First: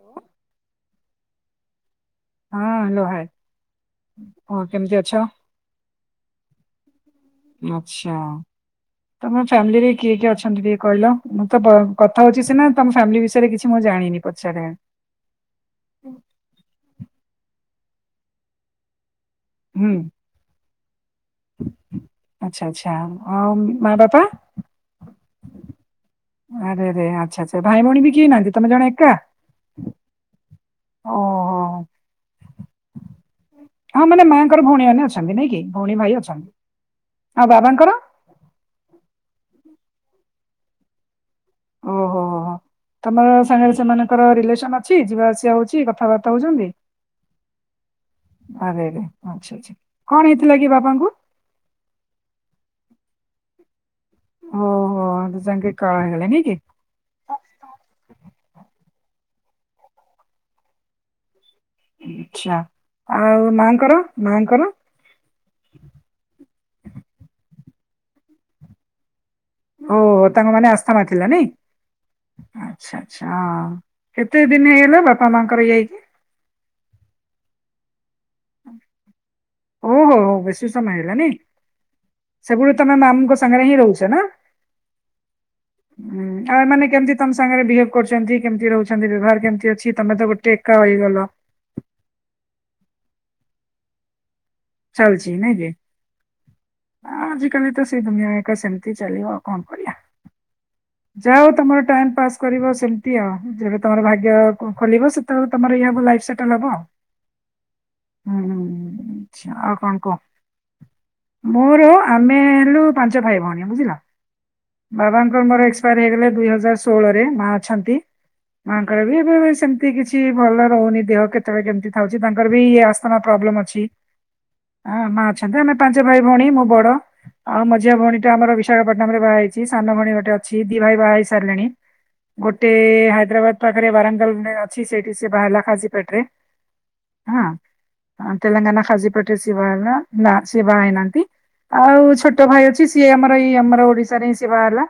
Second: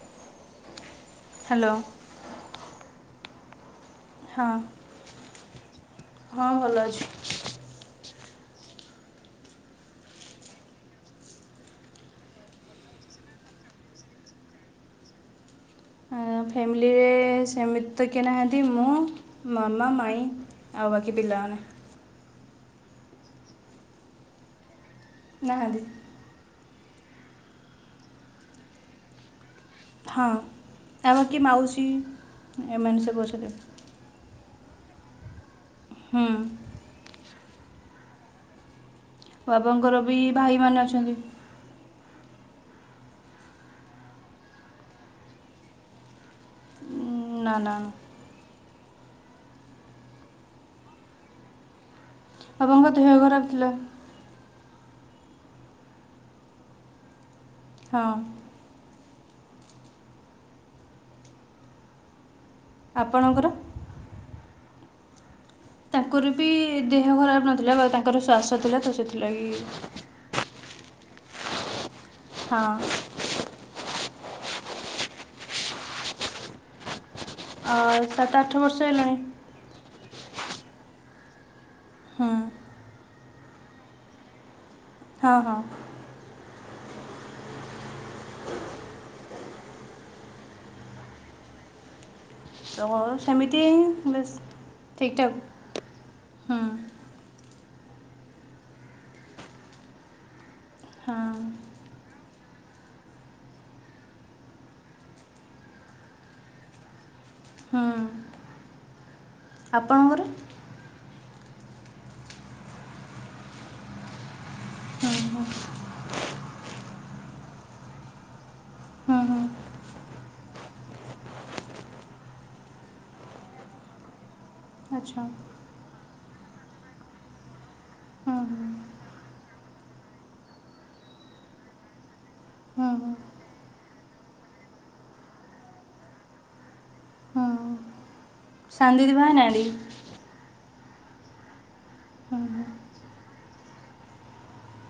Hello hello. ହଁ hello ଯାଏ। ହଁ ହଁ ଭଲ ଅଛି। ଆଛା। ତମ ଫ୍ୟାମିଲିରେ କିଏ କିଏ ଅଛନ୍ତି ଟିକେ କହିଲ ମୁଁ ତ କଥା ହଉଛି ସିନା ତମ ଫ୍ୟାମିଲି ବିଷୟରେ କିଛି ମୁଁ ଜାଣିନି ପଚାରେ? ଆ ଫ୍ୟାମିଲିରେ ସେମିତିି ତ କେନାହାନ୍ତି ମୁଁ ହୁଁ ମାମା ମାଇ ଆଉ ବାକି ପିଲାମାନେ। ଆଛା ଆଚ୍ଛା ଆଉ ମା ବାପା? ନାହାନ୍ତି। ଆରେରେ ଆଚ୍ଛା ଆଚ୍ଛା ଭାଇ ଭଉଣୀ ବି କେହି ନାହାନ୍ତି ତମେ ଜଣେ ଏକା। ହଁ ଆଉ ବାକି ଓହୋ ମାଉସି। ଏମାନେ ସବୁ ଅଛନ୍ତି। ହଁ ମାନେ ମାଆଙ୍କର ଭଉଣୀମାନେ ଅଛନ୍ତି ନାଇଁ କି। ଭଉଣୀ ଭାଇ ହୁଁ ଅଛନ୍ତି। ଆଉ ବାବାଙ୍କର? ବାବାଙ୍କର ବି ଭାଇମାନେ ଅଛନ୍ତି। ଓହୋ ତମର ସାଙ୍ଗରେ ସେମାନଙ୍କର ରିଲେସନ ଅଛି ଯିବା ଆସିବା ହଉଛି କଥାବାର୍ତ୍ତା ହଉଛନ୍ତି। ନା ନା। ଆଛା ଆଛା କଣ ହେଇଥିଲା କି ବାବାଙ୍କୁ? ବାବାଙ୍କ ଦେହ ଖରାପ ଥିଲା। ଓହୋ-। [unintelligible] ହଁ। ହୁଁ। ଆଛା ଆପଣଙ୍କର ଆଉ ମାଙ୍କର ମାଙ୍କର। ତାଙ୍କର ବି ଦେହ ଖରାପ ନଥିଲା ବା ତାଙ୍କର ଶ୍ୱାସ ଥିଲା ତ ସେଥିପାଇଁ। ଓହୋ ତାଙ୍କ ମାନେ ଆସ ଥିଲା ନାଇଁ। ଆଚ୍ଛା ହଁ ଆଚ୍ଛା। କେତେ ଦିନ ହେଇଗଲା ବାପା ମାଙ୍କର ଇଏହେଇକି? ଅ। ସାତ ଆଠ ବର୍ଷ ହେଲାଣି। ଓହୋ ହୋ ବେଶୀ ସମୟ ହେଲା ନାଇଁ। ହଁ ସବୁବେଳେ ତମେ ମାମୁଙ୍କ ସ ସାଙ୍ଗରେ ହିଁ ରହୁଛ ନା। ହଁ ହଁ। ଉଁ ଆଉ ଏମାନେ କେମିତି ତମ ସାଙ୍ଗରେ ବିହେଭ କରୁଛନ୍ତି କେମିତି ରହୁଛନ୍ତି ବ୍ୟବହାର କେମିତି ଅଛି ତମେ ତ ଗୋଟେ ଏକା ହେଇଗଲ। ହ ସେମିତି ବେଶି। ଚାଲଛି ନାଇଁ କି। ଆ ଆଜି କଲି ତ ସେଇ ଦୁନିଆ ଏକ ଏକା ସେମତି ଚାଲିବ ଆଉ କଣ କରିବା? ହଁ ଯାଅ ତମର ଟାଇମ ପାସ କରିବ ସେମତି ଆଉ ଯେବେ ତମର ଭାଗ୍ୟ ଖୋ ଖୋଲିବ ସେତୋବେଳୁ ତମର ଇବ ଲାଇପ୍ ସେଟଲ ହବ। ହୁଁ ହୁଁ ହୁଁ ହୁଁ। ଆଚ୍ଛା ଆଉ କଣ କୁହ। ଆପଣଙ୍କର ମୋର ଆମେ ହେଲୁ ପାଞ୍ଚ ଭାଇ ଭଉଣୀ ବୁଝିଲା। ହୁଁ ବାବାଙ୍କର ହୁଁ ମୋର ଏକ୍ସ ପାୟାର ହେଇଗଲେ ଦୁଇ ହଜାର ଷୋହଳରେ। ମା ଅଛନ୍ତି। ମାଙ୍କର ବି ହୁଁ ହୁଁ ଏବେ ସେମତି କିଛି ଭଲ ରହୁନି ଦେହ କେତେବେଳେ କେମତି ଖାଉଚି। ତାଙ୍କର ବି ଆସ୍ତମା ପ୍ରୋବ୍ଲେମ ଅଛି। ହଁ ମା ଆଚ୍ଛା ଅଛନ୍ତି ଆମେ ପା ଯେ ଭାଇ ଭଉଣୀ ମୁଁ ବଡ଼। ଆଉ ମଝିଆ ଭଉଣୀଟା ହୁଁ ଆମର ହୁଁ ବିଶାଖାପାଟନମରେ ବାହା ହେଇଚି। ସାନ ଭଉଣୀ ଗୋଟେ ଅ ଛି ଦି ଭାଇ ବାହା ହେଇ ସାରିଲେଣି। ଗୋଟେ ହୁଁ ହୁଁ ହାଇଦ୍ରାବାଦ ପାଖରେ ବାରଙ୍ଗାଲରେ ଅଛି ସେଇଠି ସେ ବାହାହେଲା ଖାଜିପେଟରେ ହଁ। ହୁଁ ଆ ତେଲେଙ୍ଗାନା ସାନ ଦିଦି ଖାଜିପେଟରେ ସିଏ ହେଇନାହାନ୍ତି ବାହା ହେଲା। ଲା ସିଏ ବାହା ହେଇ ନାହାନ୍ତି। ଆଉ ହୁଁ ଛୋଟ ହୁଁ ଭାଇ ଅଛି ସିଏ ଆମର ଏଇ ଆମର ଓଡ଼ିଶାରେ ହିଁ ସିଏ ବାହା ହେଲା।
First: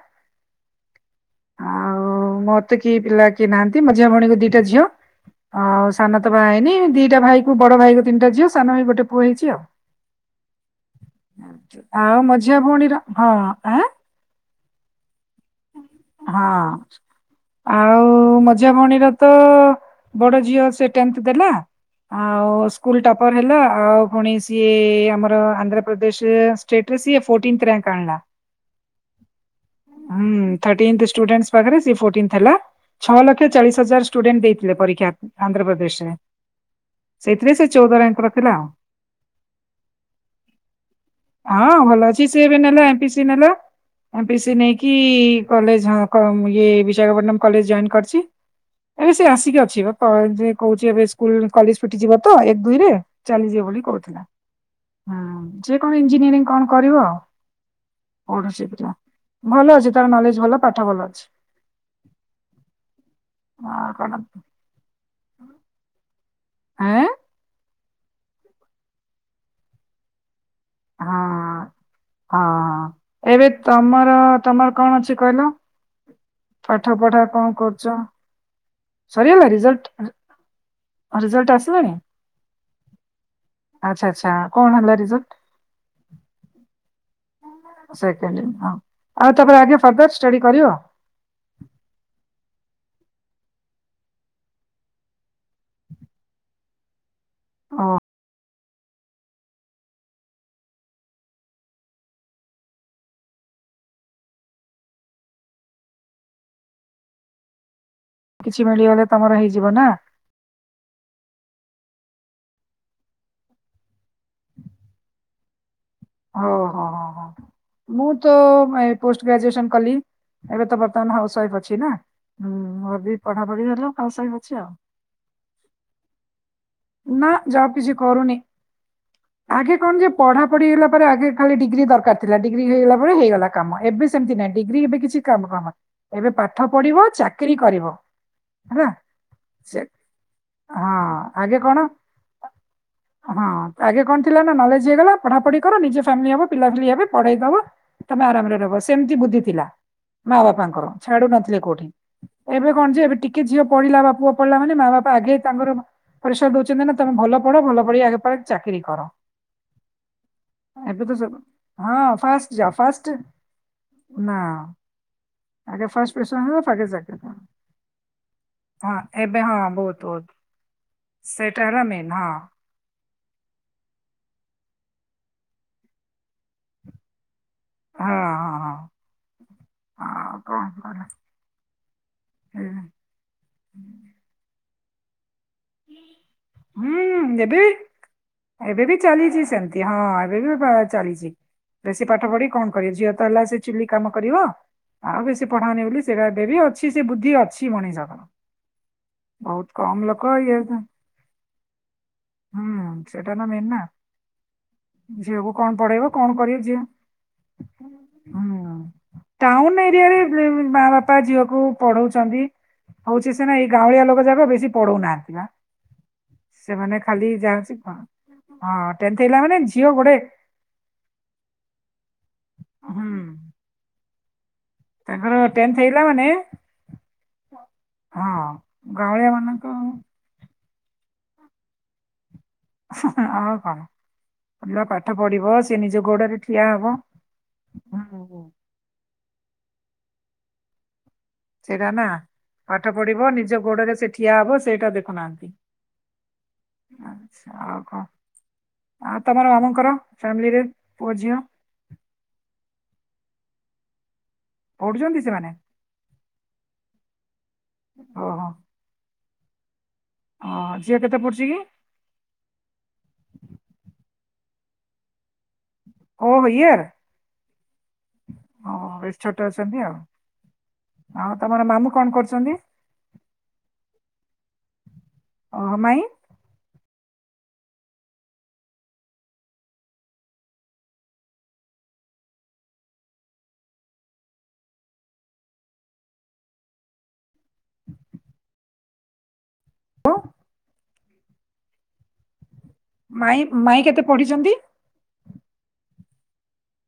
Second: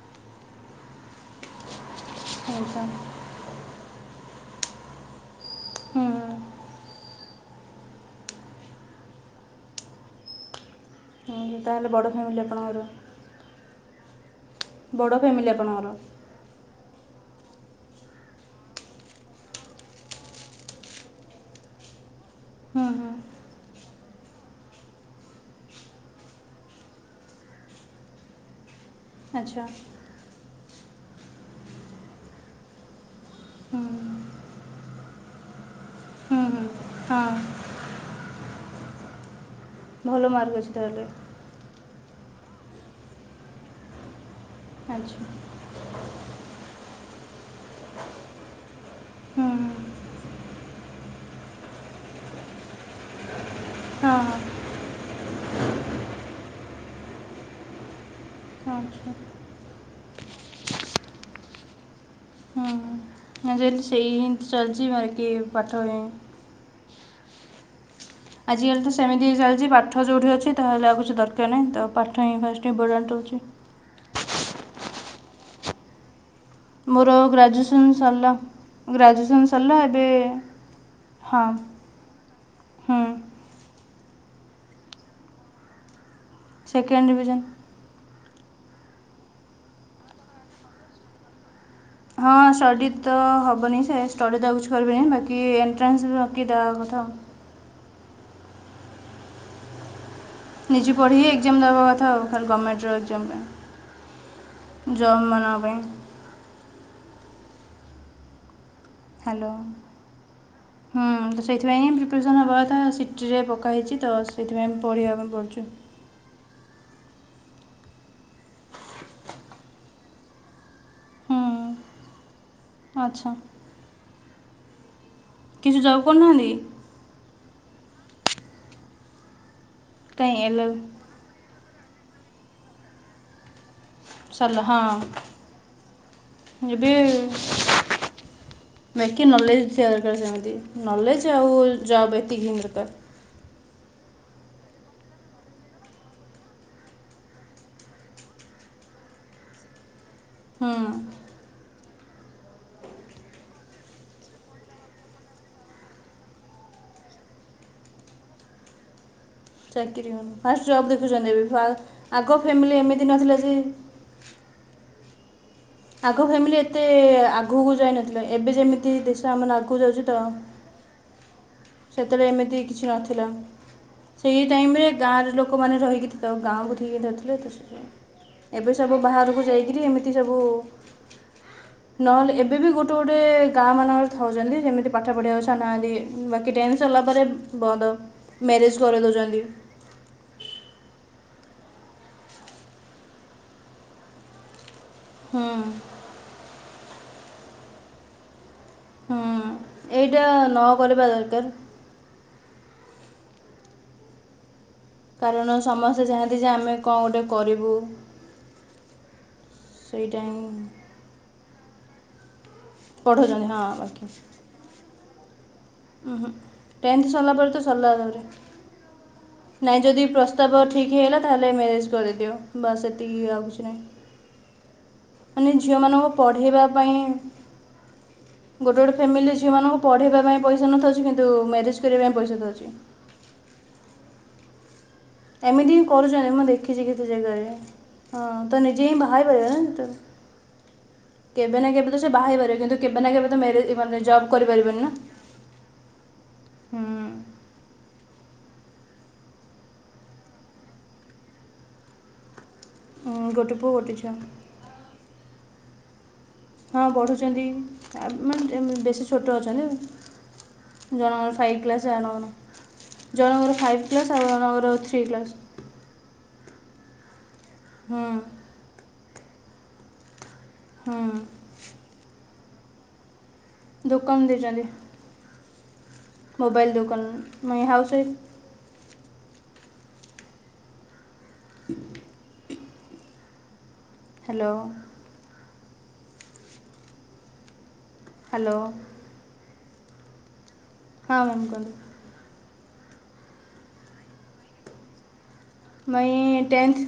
ଆଉ ମୋର ତ ଆଚ୍ଛା କେହି ପିଲା କିଏ ନାହାନ୍ତି ମଝିଆଁ ଭୋଉଣୀକୁ ଦିଟା ଝିଅ ଆଉ ହୁଁ ସାନ ତ ବାହା ହେଇନି ଦିଟା ଭାଇକୁ ବଡ଼ ଭାଇର ତିନିଟା ଝିଅ ସାନ ଭାଇ ଗୋଟେ ପୁଅ ହେଇଚି ଆଉ। ହୁଁ ତାହେଲେ ବଡ଼ ଆଉ ଫ୍ୟାମିଲି ମଝିଆ ଆପଣଙ୍କର ଭଉଣୀର ହଁ। ଆଁ? ବଡ଼ ଫ୍ୟାମିଲି ଆପଣଙ୍କର। ହଁ ଆଉ ମଝିଆଁ ଭୋଉଣୀର ତ ବଡ଼ ଝିଅ ସ ଟେନ୍ଥ ଦେଲା ଆଉ ହୁଁ ସ୍କୁଲ ହୁଁ ଟପର ହେଲା ଆଉ ପୁଣି ସିଏ ଆମର ଆନ୍ଧ୍ରପ୍ରଦେଶ ଷ୍ଟେଟ୍ ରେ ସିଏ ଫୋଟିନ୍ଥ ରିଆଙ୍କ୍ ଆଣିଲା। ଆଚ୍ଛା। ହୁଁ ଦାଟିନ୍ଥ ଷ୍ଟୁଡେଣ୍ଟସ୍ ପାଖରେ ସିଏ ଫୋଟିନ୍ ଥିଲା ଛଅ ଲକ୍ଷ ହୁଁ ଚାଳିଶ ହଜାର ଷ୍ଟୁଡେଣ୍ଟ ଦେଇଥିଲେ ପରୀକ୍ଷା ଆନ୍ଧ୍ରପ୍ରଦେଶରେ ହୁଁ ହୁଁ ହଁ ସେଇଥିରେ ସେ ଚୋଉଦ ରିଆଙ୍କ୍ ର ଥିଲା ଆଉ। ଭଲ ମାର୍କ ଅଛି ତାହେଲେ। କି ସିଏ ଏବେ ନେଲା ଏମ୍ ପି ସି ନେଲା। ଏମ୍ ପି ସି ନେ କି ଆଚ୍ଛା କଲେଜ ହଁ କ ମୁଇ ଇ ବିଶାଖାପଟନମ୍ କଲେଜ ଜଏନ୍ କରିଛି। ଏବେ ସେ ହୁଁ ଆସିକି ଅଛି ବ ହୁଁ ଅ ଯେ କୋହୁଚି ଏବେ ସ୍କୁଲ କଲେଜ ଫିଟିଯିବ ତ ଏକ ଦୁଇରେ ଚାଲିଯିବ ବୋଲି ହଁ କହୁଥିଲା। ହଁ ହଁ ସେ କଣ ଇଞ୍ଜିନିୟରିଂ କଣ କରିବ। ଆଚ୍ଛା ଭଲ ଅଛି ତ ନଲେଜ ଭଲ ପାଠ ଭଲ ଅଛି। ନା ଯଦି ଆଉ କଣ ସେଇ ହିଁ ଚଲିଚି ଭାଇ ଇଏ ପାଠରେ ଉଁ ଆଁ? ଆଜିକାଲି ତ ସେମତି ହେଇ ଚାଲିଚି ପାଠ ଯୋଉଠି ଅଛି। ତାହେଲେ ଆଉ କିଛି ଦରକାର ହଁ। ନାହିଁ। ତାକୁ ପାଠ ହଁ ଫାଷ୍ଟେ ଇମ୍ପୋଟାନ୍ସ ଏବେ ତମର ଦୋଉଛି। ତମର କଣ ଅଛି କହିଲ। ପାଠ ମୋର ପଢା କଣ କରୁଛ? ଗ୍ରାଜୁଏସନ୍ ସରିଲା। ଗ୍ରାଜୁଏସନ୍ ସରିଗଲା ସରିଲା ରିଜଲ୍ଟ ଏବେ ହଁ ରିଜଲ୍ଟ ହୁଁ। ଆଛା ଆଛା କଣ ହେଲା ରେଜଲ୍ଟ? Second division. ହଁ ଆଉ ତାପରେ ଆଜ୍ଞା ଫର୍ଦର ଷ୍ଟଡି କରିବ? ହଁ ଷ୍ଟଡ଼ି ତ ହବନି ସେ ଷ୍ଟଡି ତ ଆଉ କିଛି କରିବିନି ବାକି ଏଣ୍ଟ୍ରାନ୍ସ ବାକି ଦବା କଥା। ଅଁ। ନିଜେ ପଢ଼ିକି ଏକ୍ଜାମ୍ ଦବା କଥା ଆଉ ଖାଲି ଗମେଣ୍ଟର ଏକ୍ଜାମ୍ ପାଇଁ ଜବ୍ ମାନଙ୍କ ପାଇଁ। କିଛି ମିଳିଗଲେ ତମର ହେଇଯିବ ନା? ସେଥିପାଇଁ ହିଁ ପ୍ରିପାରେସନ୍ ହବା କଥା ସିଟିରେ ପକା ହେଇଛି ତ ସେଥିପାଇଁ ପଢ଼ିଆ ପାଇଁ ପଡ଼ୁଛି। ହ ହୋ ହ ହ ମୁଁ ତ ପୋଷ୍ଟ ଗ୍ରାଜୁଏସନ୍ କଲି ଏବେ ତ ବର୍ତ୍ତମାନ ହାଉସ ହୁଁ ୱାଇଫ ଅଛି ନା। ହୁଁ ଅବି ଆଚ୍ଛା ପଢାପଢି ସରିଲା ହାଉସ୍ ଆଛା। କିଛି ଯବ୍ କରୁନାହାନ୍ତି? ନା ଜବ୍ କିଛି କରୁନି। ଆଗେ କଣ ଯେ କାଇଁ ପଢ଼ା ଏଲ୍ ପଢ଼ି ଏଲ୍ ହେଲା ଖାଲି ଡିଗ୍ରୀ ଦରକାର ଥିଲା ଡିଗ୍ରୀ ହେଇଗଲା ପରେ ହେଇଗଲା। କାମ ଏବେ ସେମିତି ନାଇଁ ସରିଲା ହଁ ଡିଗ୍ରୀ ଏବେ କିଛି କାମ ଫାମ ଏବେ ପାଠ ଏବେ ପଢ଼ିବ ଚାକିରି କରିବ ହେଲା ବାକି ନଲେଜ୍ ହଁ ଥିବା ଦରକାର ସେମିତି ନଲେଜ୍ ଆଉ ଆଗେ କଣ ଜବ୍ ଏତିକି ହିଁ ଦରକାର ହଁ ଆଗେ କଣ ଥିଲା ନା ନଲେଜ୍ ହେଇଗଲା ପଢ଼ା ପଢ଼ି ନିଜ ଫ୍ୟାମିଲି ହବ ପିଲା ପିଲି ହବ ପଢ଼େଇ ଦବ ତାପରେ ଆରାମରେ ରହିବ ସେମିତି ବୁଦ୍ଧି ଥିଲା। ମା ହୁଁ ବାପାଙ୍କର ଛାଡ଼ୁ ନଥିଲେ କୋଉଠି। ଏବେ କଣ ଯେ ଏବେ ଟିକେ ଝିଅ ପଢିଲା ବା ପୁଅ ପଢ଼ିଲା ମାନେ ମା ବାପା ଆଗେ ତାଙ୍କର ପରିସର ଦଉଛନ୍ତି ନା ତମେ ଭଲ ପଢ଼ ଭଲ ପଢ଼ି ଆଗ ଚାକିରି କର। ଚାକିରି ହଉ ଫାଷ୍ଟ ଜବ୍ ଏବେ ତ ଦେଖୁଛନ୍ତି ସବୁ ଏବେ ହଁ ଆଗ ଫାଷ୍ଟ ଯାଅ ଫ୍ୟାମିଲି ଏମିତି ଫାଷ୍ଟ ନଥିଲା ଯେ ନା ଆଗେ ଫାଷ୍ଟ ଆଗ ପେସେଣ୍ଟ ଫ୍ୟାମିଲି ହୁଅ ଏତେ ତାପରେ ଚାକିରି କର। ଆଗକୁ ଯାଇନଥିଲେ ଏବେ ଯେମିତି ହଁ ଦେଶ ଏବେ ଆମେମାନେ ହଁ ଆଗକୁ ବହୁତ ଯାଉଛ ତ ବହୁତ ସେଇଟା ହେଲା ମେନ୍ ସେତବେଳେ ହଁ ଏମିତି କିଛି ନଥିଲା ସେଇ ସେ ଟାଇମ୍ ରେ ଗାଁରେ ଲୋକମାନେ ରହିକି ଗାଁକୁ ଟିକେ ଦେଉଥିଲେ ତ ହଁ ହଁ ଏବେ ହଁ। ସବୁ ବାହାରକୁ ଯାଇକିରି ଏମିତି ସବୁ ଆଉ କଣ କର ନହେଲେ ଏବେବି ଗୋଟେ ହୁଁ ଗୋଟେ ଗାଁ ମାନଙ୍କରେ ଥାଉଛନ୍ତି ଯେମିତି ପାଠ ପଢ଼ିଆ କୁ ଛାଡୁନାହାଁନ୍ତି ହୁଁ ଏବେ ମ୍ୟାରେଜ୍ ଏବେ ବି କରିଦେଉଛନ୍ତି ଚାଲିଛି ସେମତି ହଁ ଏବେ ବି ଚାଲିଛି। ବେଶୀ ପାଠ ପଢ଼ି କଣ କରବି ଝିଅ ତ ହେଲା ସେ ଚୁଲି କାମ କରିବ। ଆଉ ହୁଁ ବେଶୀ ପଢ଼ାଅନି ବୋଲି ସେଇଟା ଏବେ ବି ଅଛି। ସେ ବୁଦ୍ଧି ଅଛି ମଣିଷଙ୍କର। ବହୁତ କମ୍ ଲୋକ ଇଏ ନଁ କରିବା ଦରକାର। ସେଟା ତ ମେନ୍ ନା। ଝିଅକୁ କାରଣ କଣ ସମସ୍ତେ ପଢ଼େଇବ କଣ ଚାହାନ୍ତି ଯେ କରିବ ଆମେ ଝିଅ କ'ଣ ଗୋଟେ କରିବୁ ହୁଁ ଟାଉନ୍ ଏରିଆରେ ସେଇଟା ହିଁ ମା ବାପା ଝିଅ କୁ ପଢ଼ଉଛନ୍ତି ହଉଛି ସେ ପଢ଼ଉଛନ୍ତି ନା ହଁ ଏଇ ଗାଉଁଳିଆ ବାକି ଲୋକ ଯାକ ବେଶୀ ପଢ଼ଉନାହାନ୍ତି। [unintelligible] ସେମାନେ ଟେନ୍ଥ ଖାଲି ସରିଲା ପରେ ତ ଯାହାଅଛି ସରିଲା କଣ ତା'ପରେ ହଁ ଟେ ନାଇଁ ଯଦି ପ୍ରସ୍ତାବ ଠିକ୍ ହେଇଗଲା ତାହେଲେ ମ୍ୟାରେଜ କରିଦିଅ ବାସ୍ ହୁଁ ଏତିକି ଆଉକିଛି ନାହିଁ। ତାଙ୍କର ମାନେ ଟେନ୍ଥ ଝିଅ ହେଲା ମାନଙ୍କୁ ମାନେ ପଢ଼େଇବା ପାଇଁ ହଁ ଗୋଟେ ଗୋଟେ ଗାଉଁଳିଆ ଫାମିଲି ଝିଅ ମାନଙ୍କ ମାନଙ୍କୁ ପଢ଼େଇବା ପାଇଁ ପଇସା [inaudible] ତ ଅକଛି କିନ୍ତୁ ମ୍ୟାରେଜ କରିବା ପାଇଁ ପଇସା ତ ଅଛି। ଆଉ କଣ ଭ ଏମିତି ହିଁ କରୁଛନ୍ତି ମୁଁ ଦେଖିଛି କେତେ ଜାଗାରେ ହଁ ହୁଁ ତ ନିଜେ ହିଁ ବାହା ହେଇ ପାରିବ ନା କେବେ ସେଇଟା କେବେ ତ ନା ସେ ବାହା ହେଇପାରିବ କିନ୍ତୁ ପାଠ କେବେ ନା ପଢିବ କେବେ ତ ନିଜ ମ୍ୟାରେଜ୍ ଗୋଡରେ ମାନେ ସେ ଜବ୍ ଠିଆ ହବ କରିପାରିବନି ସେଇଟା ନା ଦେଖୁନାହାନ୍ତି ଆଛା ଆଉ କଣ? ଆଉ ତମର ମାମୁଙ୍କର ଫ୍ୟାମିଲିରେ ପୁଅ ଝିଅ ହଁ ଗୋଟେ ପୁଅ ଗୋଟେ ଛିଅ ପଢୁଛନ୍ତି ସେମାନେ ହଁ ପଢୁଛନ୍ତି ଆ ମା ଓହୋ [unintelligible] ବେଶୀ‌ ଛୋଟ ଅ, ଅଛନ୍ତି। ଝିଅ କେତେ ଜଣଙ୍କ ପଢୁଛି କି ଫାଇଭ କ୍ଲାସ ଜଣଙ୍କର ଫାଇଭ କ୍ଲାସ ଜଣଙ୍କର ଥ୍ରୀ କ୍ଲାସ୍ ଓ ହୋ ୟିୟର ହୁଁ ଅଛନ୍ତି ଆଉ। ଆଉ ହୁଁ ତମର ମାମୁଁ କଣ କରୁଛନ୍ତି। ଦୋକାନ ଦେଇ ଛନ୍ତି। ଓହୋ ମାଇଁ ମୋବାଇଲ ଦୋକାନ ମାଇଁ ହାଉସ ୱାଇଫ। ହ [inaudible] ହ୍ୟାଲୋ ହ୍ୟାଲୋ ହ୍ୟାଲୋ ହଁ ମ୍ୟାାମ କୁହନ୍ତୁ। ମାଇଁ ମାଇଁ କେତେ ପଢିଛନ୍ତି। ମାଇଁ ଟେନ୍ଥ।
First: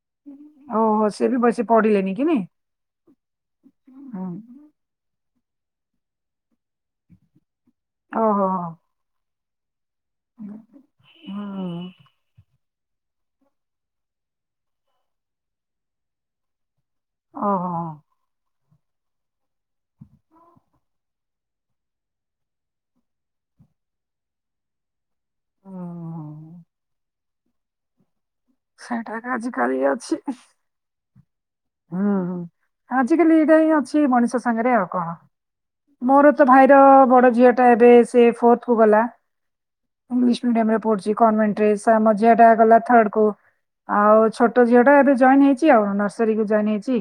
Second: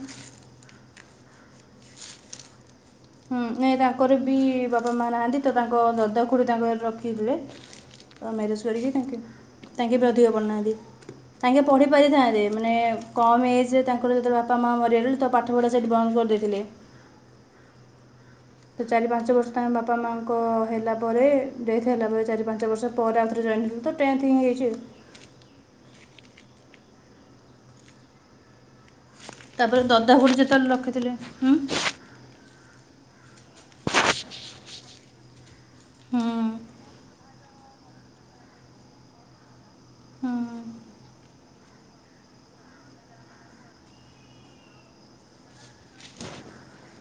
ଓହୋ ସେ ବି ବେଶି ପଢିଲେନି କି ନି ହୁଁଁ ଏଇୟା କରବିି ବାପା ମା ନାହାନ୍ତି। ତ ତାଙ୍କ ଦଦାଖୁଡ଼ି ତାଙ୍କ ଘରେ ରଖିଥିଲେ। ଓହୋ ମ୍ୟାରେଜ କରିକି ଟାଙ୍କେ ତାଙ୍କେ ବି ଅଧିକ ପଢିନାହାନ୍ତି ତାଙ୍କେ ପଢି ହୁଁ ପାରିଥାନ୍ତେ ମାନେ କମ୍ ଏଜ୍ ତାଙ୍କର ଯେତେବେଳେ ବାପା ମା ମରିଗେ ତ ପାଠପଢ଼ା ସେଠି ବନ୍ଦ କରିଦେଇଥିଲେ। ଓ ହୋ ତ ଚାରି ପାଞ୍ଚ ବର୍ଷ ତାଙ୍କ ବାପା ମାଆଙ୍କ ହେଲା ପରେ ଡେଥ ହେଲା ପରେ ଚାରି ପାଞ୍ଚ ବର୍ଷ ପରେ ଆଉଥରେ ଜଏନ୍ ଥିଲୁ ତ ଟେନ୍ଥ ହିଁ ହେଇଛିଉ। ହଁ ହଁ ହଁ ତାପରେ ଦଦା ଖୁଡି ଯେତେବେଳେ ରଖିଥିଲେ। ହୁଁ ହୁଁ ହୁଁ ଆଜିକାଲି ଏଇଟା ହିଁ ଅଛି ମଣିଷ ସଂଙ୍ଗରେ ଆ କଣ? ହୁଁ ମୋର ତ ଭାଇର ବଡ ଝିଅ ଏ ସେ ଫୋର୍ଥ କୁ ଗଲା। ଇଂଲିଶ ମିଡିୟାମ ରେ ହୁଁ ପଢ଼ଛି କନଭେଣ୍ଟ ଆ ଝିଅ ଟା ଗଲା ଥାଡ୍ କୁ ଆଉ ଛୋଟ ଝିଅ ଟା ଏବେ ଜଏନ୍ ହେଇଛି ଆଉ ରେ ଜଏନ୍ ହେଇଛି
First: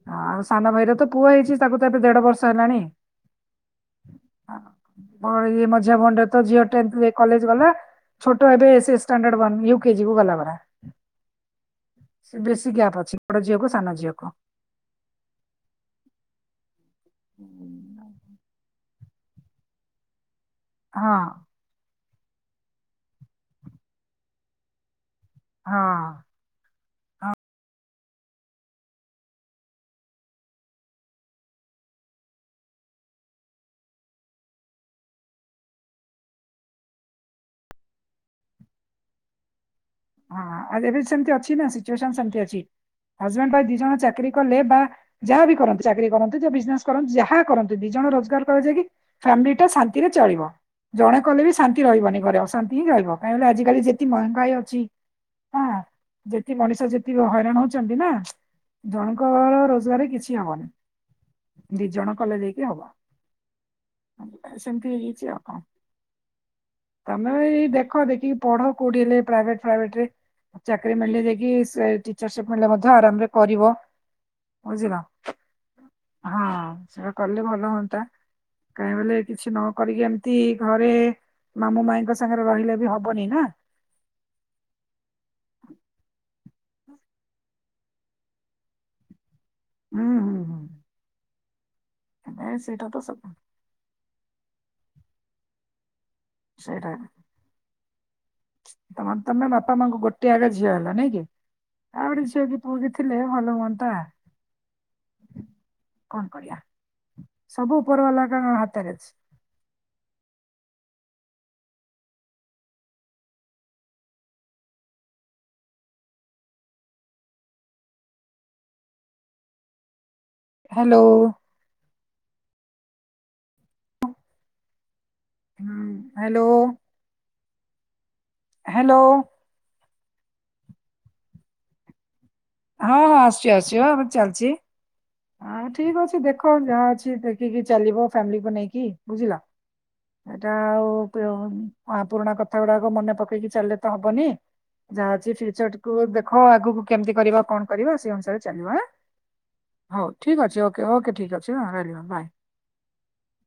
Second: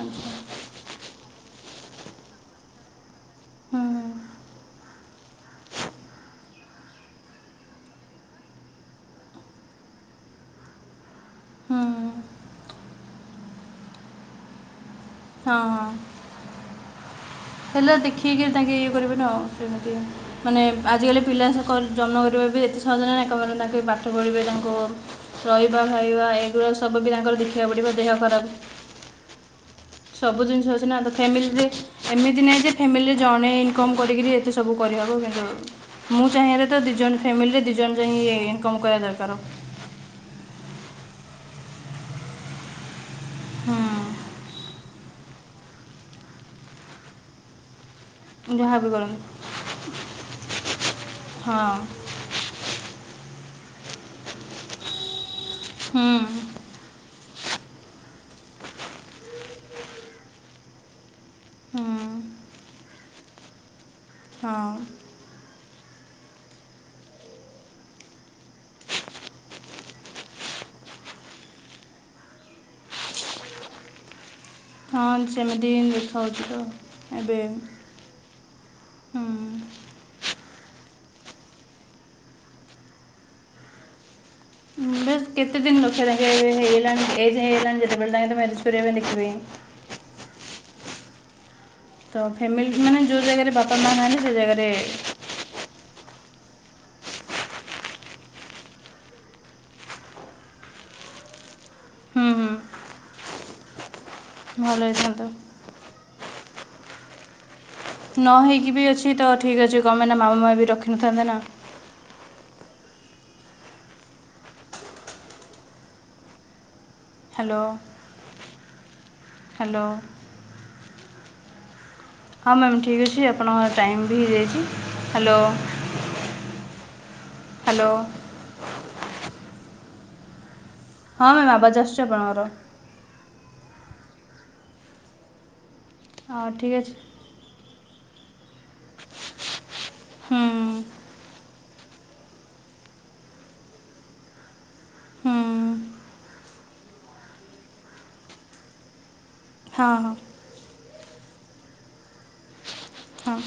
ଆଚ୍ଛା ସାନ ଭାଇ ର ତ ପୁଅ ହେଇଛି ତା ଦେଢ ବର୍ଷ ହେଲାଣି ହୁଁ ଛ ମଝିଆ ଭଉଣୀ ଟା ଝିଅ ଟେ କଲେଜ୍ ଗଲା ଛୋଟ ଏବେ ସେ ଷ୍ଟାଣ୍ଡାର୍ଡ ୱାନ୍ ୟୁ କେଜି କୁ ଗଲା ପରା ହୁଁ ସି ବ ଗ୍ୟାପ୍ ଅଛି ବଡ ଝଅକୁ ସାନ ଝିଅକୁ ହଁ ହଁ ହେଲେ ଦେଖିକି ତାଙ୍କେ ଇଏ କରିବନ ଆଉ ସେମିତି ମାନେ ହଁ ଆଜିକାଲି ପିଲା ସକା ଜନ୍ମା କରିବା ବି ଏତେ ସହଜ ନଁ ଏକମ ତାଙ୍କ ପାଠ ପଢ଼ିବେ ତାଙ୍କୁ ହଁ ରହିବା ଖାଇବା ଏଗୁ ସବୁ ପିଲାଙ୍କର ଦେଖିବାକୁ ପଡ଼ିବ ଦେହ ଖରାପ ସବୁ ଜିନିଷ ଅଛି ନା ତ ଫ୍ୟାମିଲିରେ ଏମିତି ନାହିଁ ଯେ ଫ୍ୟାମିଲିରେ ଜଣେ ଇନକମ କରିକିରି ଏତେ ସବୁ କରିହବ। କିନ୍ତୁ ମୁଁ ଚାହିଁରେ ତ ଦିଇ ଜଣ ଫ୍ୟାମିଲିରେ ଦିଇ ଜଣ ଯହିଁ ଇନକମ୍ କରିବା ଦରକାର। ହଁ ଆ ଏବେ ସେମିତି ଅଛି ନା ସିଚୁଏସନ ସେମିତି ଅଛି। ହଜବେଣ୍ଡ ୱାଇଫ ଦି ଜଣ ଚାକିରି କଲେ ବା ଯାହା ବି କରନ୍ତି ଚାକିର କରନ୍ତୁ ବିଜନେସ କରନ୍ତି ଯାହା କରନ୍ତିୁ ଦି ଜଣ ରୋଜଗାର ହୁଁ କଲେ ଯାହା ଯାଇକି ବି କରନ୍ତୁ ଫ୍ୟାମିଲି ଟା ଶାନ୍ତିରେ ଚଳିବ। ଜଣେ କଲେ ବି ହଁ ଶାନ୍ତି ରହିବନି ଘରେ ଅଶାନ୍ତି ହିଁ ରହିବ। କାଇହିଁ ଆଜିିକାଲି ଯେତିି ମହଙ୍ଗାଇ ଅଛି। ହଁ ହୁଁ ଯେତିି ମଣିଷ ଯେତିକି ହଇରାଣ ହଉଛନ୍ତି ନା ଜଣଙ୍କ ରୋଜଗାରରେ କିଛି ହବନି। ଦି ହୁଁ ଜଣ କଲେ ଯକି ହବ। ହଁ ସମିତି ହେଛି ଆଉ। ତମେ ଏଇ ଦେଖ ଦେଖିକି ପଢ କୋଉଠି ହେଲେ ପ୍ରାଇଭେଟ ଭ ଚାକିରୀ ମିଳିଲେ ଯାଇକି ଟିଚରସିପ ମଧ୍ୟ ଆରାମରେ କରିବ। ବୁଝିଲ ହଁ ସେମିତି ହଁ ଦେଖାଉଛି ତ ସେଟା କଲେ ଏବେ ଭଲ ହୁଅନ୍ତା କାହିଁ ବଲେ କିଛି ନ ହୁଁ କରିକି ଏମିତି ଘରେ ମାମୁଁ ମାଇଙ୍କ ସାଙ୍ଗରେ ରହିଲେ ବି ହବନି ନା ହଁ ବେଶ କେତେ ଦିନ ଲଖେ ରଖବେ ଗ୍ରୀନଲାଣ୍ଡ ଏଯେ ହେଇଗଲାଣି ଯଦି ତାଙ୍କର ମ୍ୟାରେଜ୍ କରିବାପାଇଁ ଦେଖିବେ। ହୁଁ ହୁଁ ହୁଁ ତ ଏ ଫ୍ୟାମିଲି ସେଇଟା ତ ମାନେ ଯୋଉ ସବୁ ଜାଗାରେ ବାପା ମା ନାହାଁନ୍ତି ସେ ଜାଗାରେ ଏବେ ସେଇଟା ତମର ତମେ ବାପା ମାଆଙ୍କୁ ଗୋଟେ ଆଡ଼ ଝିଅ ହେଲା ନାଇଁ କି ଆଉ ଗୋଟେ ହୁଁ ଝିଅ ହୁଁ କି ପୁଅ କି ଥିଲେ ଭଲ ହୁଅନ୍ତା ଭଲ ହେଇଥାନ୍ତା କଣ କରିବା? ସବୁ ଉପର ବାଲା ନ କା ହେଇକି ବି ହାତରେ ଅଛି ତ ଠିକ ଅଛି କଣ ନା ମାମା ମାଇଁ ବି ରଖି ଥାନ୍ତେ ନା ହ୍ୟାଲୋ ହ୍ୟାଲୋ ହ୍ୟାଲୋ ହଁ ମ୍ୟାମ୍ ଠିକ୍ ଅଛି ଆପଣଙ୍କର ଟାଇମ୍ ବି ହେଇଯାଇଛି। ହ୍ୟାଲୋ ହଁ ହ୍ୟାଲୋ ହାଲୋ ହ୍ୟାଲୋ ହଁ ମ୍ୟାାମ୍ ଆବାଜ ଆସୁଚି ଆପଣଙ୍କର। ହଁ ହଁ ଆସୁଚି ଆସୁଚି ହଁ ଆମର ଚାଲଚି। ଆଁଟ୍ ଠିକ୍ ଅଛି ହଁ ଦେଖ ଠିକ୍ ଯାହା ଅଛି ଦେଖିକି ଚାଲିବ ଫ୍ୟାମିଲିକୁ ନେଇକି ବୁଝିଲ। ହୁଁ ହେଟା ଆଉ ପିଅ ହଁ ପୁରୁଣା କଥା ଗୁଡ଼ାକ ମନେ ପକେଇକି ଚାଲିଲେ ତ ହବନି ଯାହା ଅଛି ହୁଁ ଫିଉଚଡ଼କୁୁ ଦେଖ ଆଗୁକୁ କେମତି କରିବା କଣ କରିବା ସେଇ ଅନୁସାରେ ଚାଲିବ ଆଁ। ହଁ ହଉ ଠିକ୍ ଅଛି ଓ କେ ଓକେ ଠିକ୍ ଅଛି ହଁ ରହିଲି ହଁ ବାଏ। ହଁ।